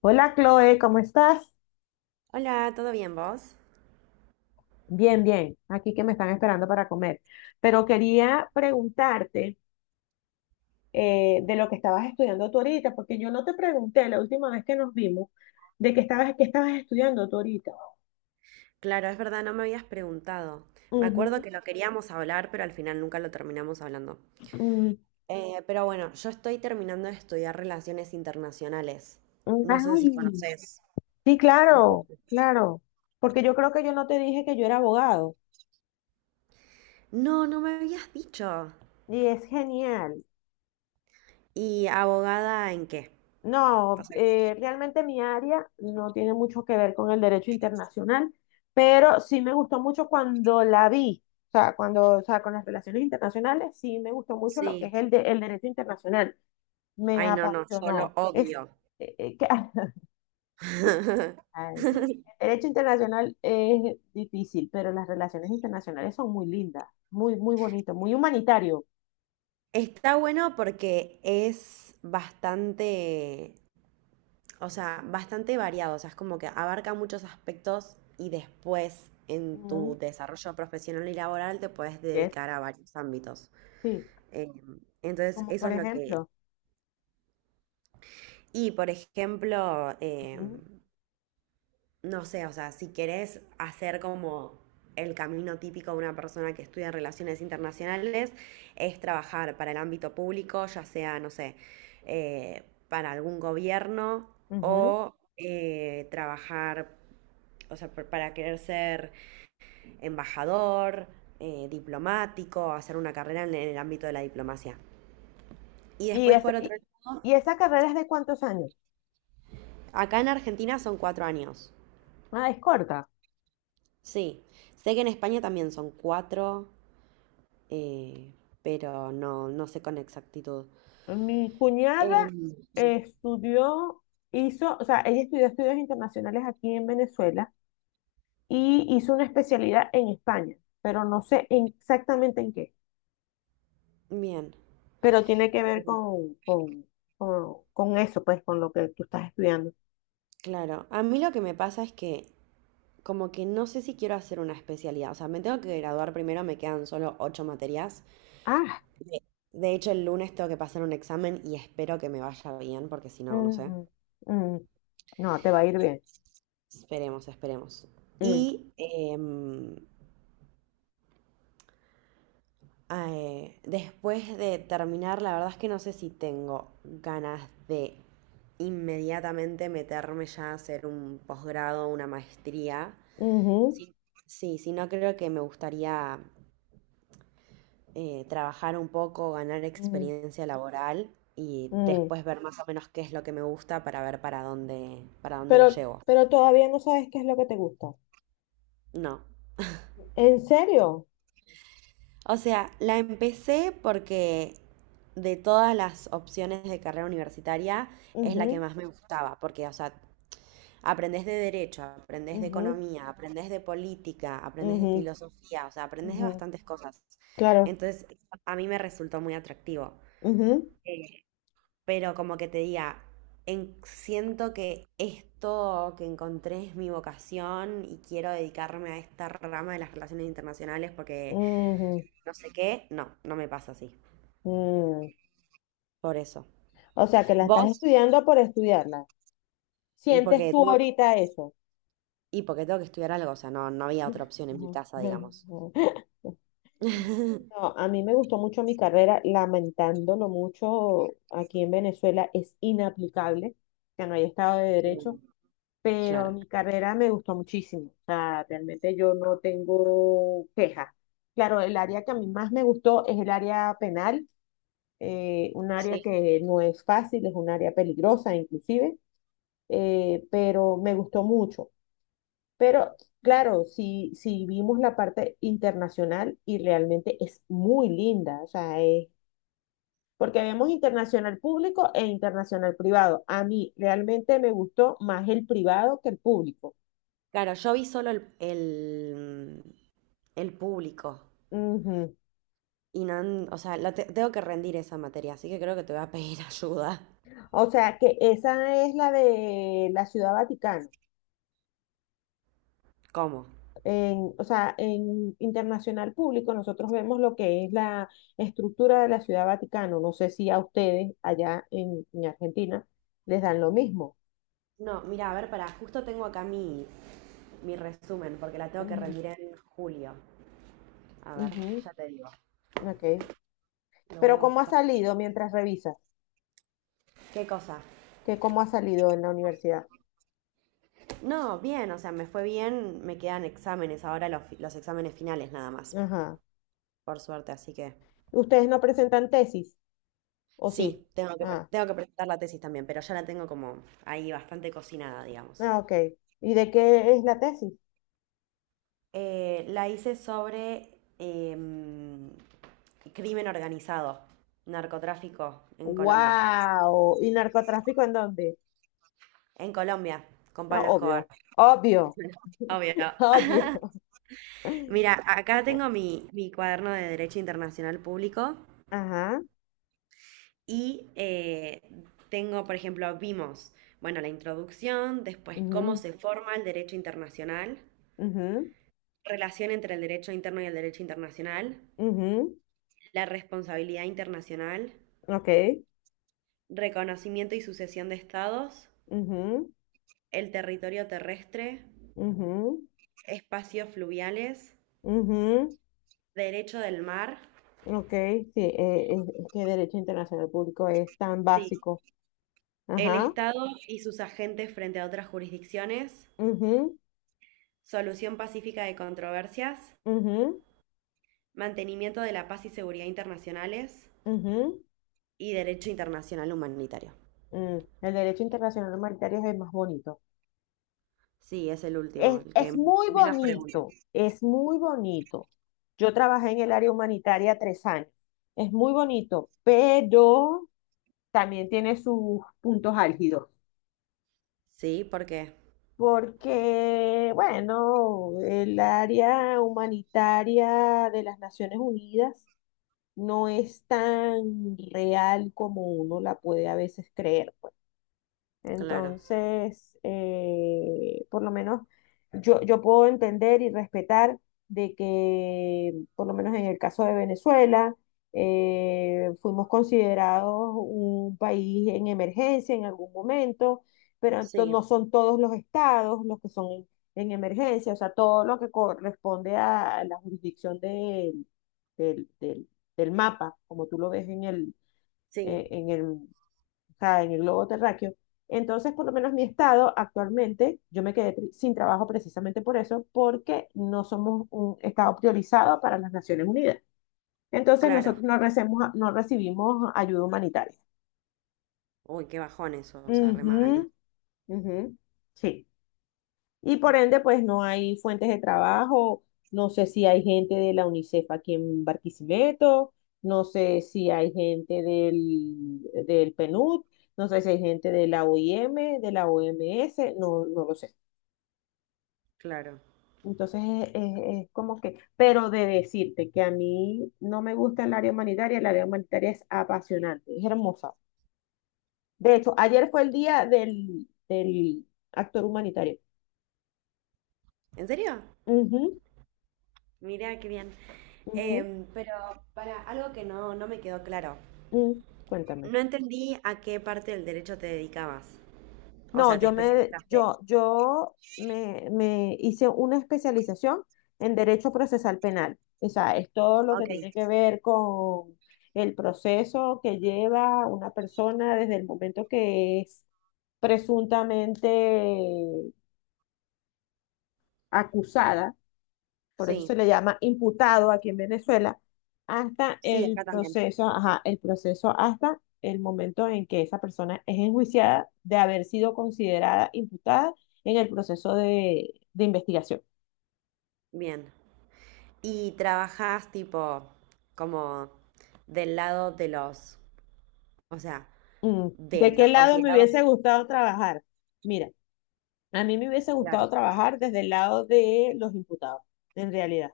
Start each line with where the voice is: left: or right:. left: Hola Chloe, ¿cómo estás?
right: Hola, ¿todo bien vos?
left: Bien, bien. Aquí que me están esperando para comer. Pero quería preguntarte de lo que estabas estudiando tú ahorita, porque yo no te pregunté la última vez que nos vimos qué estabas estudiando tú ahorita.
right: Claro, es verdad, no me habías preguntado. Me acuerdo
left: Ujú.
right: que lo queríamos hablar, pero al final nunca lo terminamos hablando.
left: Mm,
right: Pero yo estoy terminando de estudiar relaciones internacionales.
left: mm,
right: No sé si
left: Ay,
right: conoces.
left: sí, claro, claro. Porque yo creo que yo no te dije que yo era abogado.
right: No, no me habías dicho.
left: Y es genial.
right: ¿Y abogada en qué?
left: No, realmente mi área no tiene mucho que ver con el derecho internacional, pero sí me gustó mucho cuando la vi, o sea, o sea, con las relaciones internacionales, sí me gustó mucho lo que es el derecho internacional. Me
right: Ay, no, no, yo lo
left: apasionó.
right: odio.
left: Eh, eh, que- Ay, el derecho internacional es difícil, pero las relaciones internacionales son muy lindas, muy, muy bonito, muy humanitario.
right: Está bueno porque es bastante variado, o sea, es como que abarca muchos aspectos y después en tu
left: Ujú,
right: desarrollo profesional y laboral te puedes
left: yes,
right: dedicar a varios ámbitos.
left: sí,
right: Eh, entonces,
left: como
right: eso
left: por
right: es lo que...
left: ejemplo.
right: Y, por ejemplo,
left: Ujú,
right: no sé, o sea, si querés hacer como el camino típico de una persona que estudia relaciones internacionales, es trabajar para el ámbito público, ya sea, no sé, eh, para algún gobierno
left: ujú.
right: o trabajar, o sea, para querer ser embajador, diplomático, hacer una carrera en el ámbito de la diplomacia. Y
left: Y,
right: después
left: es,
right: por otro,
left: y, y esa carrera es de cuántos años?
right: acá en Argentina son 4 años.
left: Ah, es corta.
right: Sí, sé que en España también son cuatro, eh, pero no, no sé con exactitud.
left: Mi cuñada
right: Em,
left: eh, estudió, o sea, ella estudió estudios internacionales aquí en Venezuela y hizo una especialidad en España, pero no sé exactamente en qué,
right: bien,
left: pero tiene que ver con eso, pues, con lo que tú estás estudiando.
right: claro. A mí lo que me pasa es que como que no sé si quiero hacer una especialidad. O sea, me tengo que graduar primero, me quedan solo ocho materias.
left: Ah,
right: De, de hecho, el lunes tengo que pasar un examen y espero que me vaya bien, porque si no, no sé.
left: ujú, mm, no, te va a ir bien.
right: Esperemos, esperemos.
left: Mm,
right: Y em, Después de terminar, la verdad es que no sé si tengo ganas de inmediatamente meterme ya a hacer un posgrado, una maestría.
left: ujú,
right: Sí. Sí, sí, no creo que me gustaría trabajar un poco, ganar
left: mm,
right: experiencia laboral y
left: mm.
right: después ver más o menos qué es lo que me gusta para ver para dónde lo
left: Pero,
right: llevo.
left: pero todavía no sabes qué es lo que te gusta.
right: No.
left: ¿En serio?
right: O sea, la empecé porque de todas las opciones de carrera universitaria es la que
left: Ujú,
right: más me gustaba, porque, o sea, aprendes de derecho, aprendes de
left: ujú,
right: economía, aprendes de política, aprendes de
left: ujú,
right: filosofía, o sea, aprendes de
left: ujú,
right: bastantes cosas.
left: claro.
right: Entonces, a mí me resultó muy atractivo.
left: Ujú,
right: Pero como que te diga, siento que esto que encontré es mi vocación y quiero dedicarme a esta rama de las relaciones internacionales porque
left: ujú,
right: no sé qué, no, no me pasa así.
left: mm.
right: Por eso.
left: O sea, que la estás
right: Vos,
left: estudiando por estudiarla. ¿Sientes
right: porque
left: tú
right: tengo,
left: ahorita eso?
right: y porque tengo que estudiar algo, o sea, no, no había otra opción en mi
left: Ujú.
right: casa, digamos.
left: No, a mí me gustó mucho mi carrera, lamentándolo mucho, aquí en Venezuela es inaplicable, que no hay Estado de Derecho, pero
right: Claro.
left: mi carrera me gustó muchísimo, o sea, realmente yo no tengo quejas. Claro, el área que a mí más me gustó es el área penal, un área que no es fácil, es un área peligrosa inclusive, pero me gustó mucho. Pero claro, si vimos la parte internacional y realmente es muy linda, o sea, porque vemos internacional público e internacional privado. A mí realmente me gustó más el privado que el público.
right: Claro, yo vi solo el público
left: Ujú.
right: y no, o sea, la tengo que rendir esa materia, así que creo que te voy a pedir ayuda.
left: O sea que esa es la de la Ciudad Vaticana.
right: ¿Cómo?
left: O sea, en internacional público nosotros vemos lo que es la estructura de la Ciudad Vaticano. No sé si a ustedes allá en Argentina les dan lo mismo.
right: No, mira, a ver, para, justo tengo acá mi resumen, porque la tengo que
left: Ujú,
right: rendir en julio. A ver, ya te digo,
left: ujú, ok.
right: lo voy
left: Pero
right: a
left: ¿cómo ha
right: buscar.
left: salido mientras revisas?
right: ¿Qué cosa?
left: ¿Que cómo ha salido en la universidad?
right: No, bien, o sea, me fue bien, me quedan exámenes, ahora los, los exámenes finales nada más,
left: Ajá.
right: por suerte, así que
left: ¿Ustedes no presentan tesis? ¿O
right: sí,
left: sí?
right: tengo que,
left: Ah,
right: tengo que presentar la tesis también, pero ya la tengo como ahí bastante cocinada, digamos.
left: ah, ok. ¿Y de qué es la tesis?
right: La hice sobre em, crimen organizado, narcotráfico en Colombia.
left: ¡Wow! ¿Y narcotráfico en dónde?
right: En Colombia, con
left: Ah,
right: Pablo Escobar.
left: obvio, obvio,
right: Obvio.
left: obvio.
right: Mira, acá tengo mi cuaderno de Derecho Internacional Público
left: Ajá.
right: y tengo, por ejemplo, vimos, bueno, la introducción, después cómo
left: Ujú,
right: se forma el derecho internacional,
left: ujú,
right: relación entre el derecho interno y el derecho internacional,
left: ujú,
right: la responsabilidad internacional,
left: okay,
right: reconocimiento y sucesión de estados,
left: ujú,
right: el territorio terrestre,
left: ujú,
right: espacios fluviales,
left: ujú,
right: derecho del mar,
left: okay, sí, es que derecho internacional público es tan
right: sí,
left: básico.
right: el
left: Ajá,
right: Estado y sus agentes frente a otras jurisdicciones,
left: ujú,
right: solución pacífica de controversias,
left: ujú,
right: mantenimiento de la paz y seguridad internacionales
left: ujú,
right: y derecho internacional humanitario.
left: mm. El derecho internacional humanitario es el más bonito.
right: Sí, es el último,
left: Es,
right: el que
left: es muy
right: menos preguntas.
left: bonito, es muy bonito. Yo trabajé en el área humanitaria 3 años. Es muy bonito, pero también tiene sus puntos álgidos.
right: Sí, ¿por qué?
left: Porque, bueno, el área humanitaria de las Naciones Unidas no es tan real como uno la puede a veces creer.
right: Claro.
left: Entonces, por lo menos yo puedo entender y respetar de que, por lo menos en el caso de Venezuela, fuimos considerados un país en emergencia en algún momento, pero
right: Sí,
left: no son todos los estados los que son en emergencia, o sea, todo lo que corresponde a la jurisdicción del, del- del mapa, como tú lo ves
right: sí,
left: en el o sea, en el globo terráqueo. Entonces, por lo menos mi estado actualmente, yo me quedé sin trabajo precisamente por eso, porque no somos un estado priorizado para las Naciones Unidas. Entonces,
right: claro.
left: nosotros no recibimos ayuda humanitaria.
right: Uy, qué bajón eso, o sea, re mal.
left: Ujú, ujú, sí. Y por ende, pues no hay fuentes de trabajo, no sé si hay gente de la UNICEF aquí en Barquisimeto, no sé si hay gente del PNUD, no sé si hay gente de la OIM, de la OMS, no lo sé.
right: Claro.
left: Entonces es como que, pero de decirte que a mí no me gusta el área humanitaria es apasionante, es hermosa. De hecho, ayer fue el día del actor humanitario.
right: ¿En serio?
left: Ujú,
right: Mira, qué bien.
left: ujú,
right: Pero para algo que no, no me quedó claro.
left: mm, cuéntame.
right: No entendí a qué parte del derecho te dedicabas. O
left: No,
right: sea, te
left: yo me,
right: especializaste.
left: yo, yo me, me hice una especialización en Derecho Procesal Penal. O sea, es todo lo que
right: Ok.
left: tiene que ver con el proceso que lleva una persona desde el momento que es presuntamente acusada, por eso
right: Sí,
left: se le llama imputado aquí en Venezuela, hasta
right: sí,
left: el
right: acá también.
left: proceso, ajá, el proceso hasta el momento en que esa persona es enjuiciada de haber sido considerada imputada en el proceso de investigación.
right: Bien. Y trabajas tipo como del lado de los, o sea,
left: Mm,
right: de
left: ¿de qué
right: los
left: lado me
right: considerados.
left: hubiese gustado trabajar? Mira, a mí me hubiese
right: Claro,
left: gustado trabajar desde el lado de los imputados, en realidad.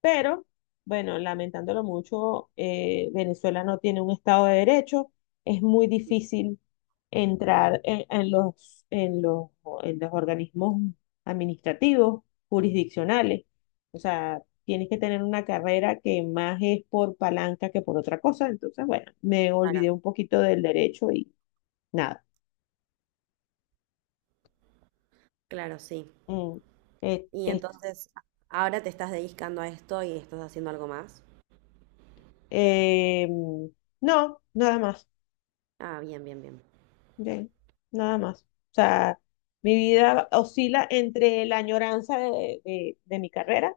left: Pero, bueno, lamentándolo mucho, Venezuela no tiene un Estado de Derecho. Es muy difícil entrar en los organismos administrativos, jurisdiccionales. O sea, tienes que tener una carrera que más es por palanca que por otra cosa. Entonces, bueno, me
right: claro,
left: olvidé un poquito del derecho y nada.
right: claro, sí.
left: Mm, eh,
right: Y
left: est-
right: entonces, ahora te estás dedicando a esto y estás haciendo algo más.
left: eh, mm, no, nada más.
right: Ah, bien, bien, bien.
left: Bien, nada más. O sea, mi vida oscila entre la añoranza de mi carrera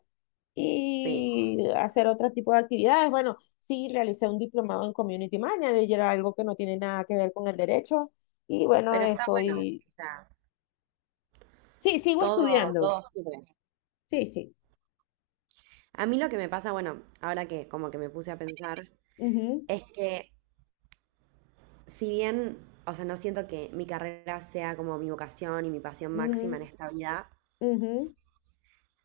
right: Sí.
left: y hacer otro tipo de actividades. Bueno, sí, realicé un diplomado en Community Manager, algo que no tiene nada que ver con el derecho. Y bueno,
right: Pero está bueno.
left: sí, sigo
right: Todo,
left: estudiando.
right: todo sirve.
left: Sí, sí.
right: A mí lo que me pasa, bueno, ahora que como que me puse a pensar, es que si bien, o sea, no siento que mi carrera sea como mi vocación y mi pasión
left: Ujú,
right: máxima en
left: ujú,
right: esta vida,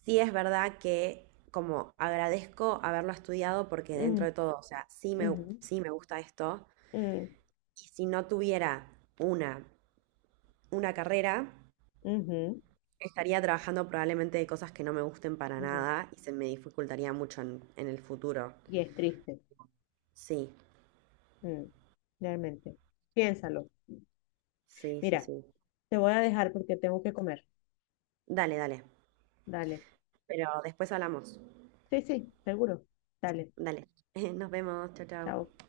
right: sí es verdad que como agradezco haberlo estudiado porque
left: ujú,
right: dentro
left: ujú,
right: de todo, o sea, sí me gusta esto.
left: ujú,
right: Y si no tuviera una, una carrera,
left: ujú, ujú,
right: estaría trabajando probablemente de cosas que no me gusten para
left: ujú.
right: nada y se me dificultaría mucho en el futuro.
left: Y es triste,
right: Sí,
left: mm, realmente. Piénsalo.
right: sí, sí,
left: Mira,
right: sí.
left: te voy a dejar porque tengo que comer.
right: Dale, dale.
left: Dale.
right: Pero después hablamos.
left: Sí, sí, seguro. Dale.
right: Dale. Nos vemos. Chao, chao.
left: Chao.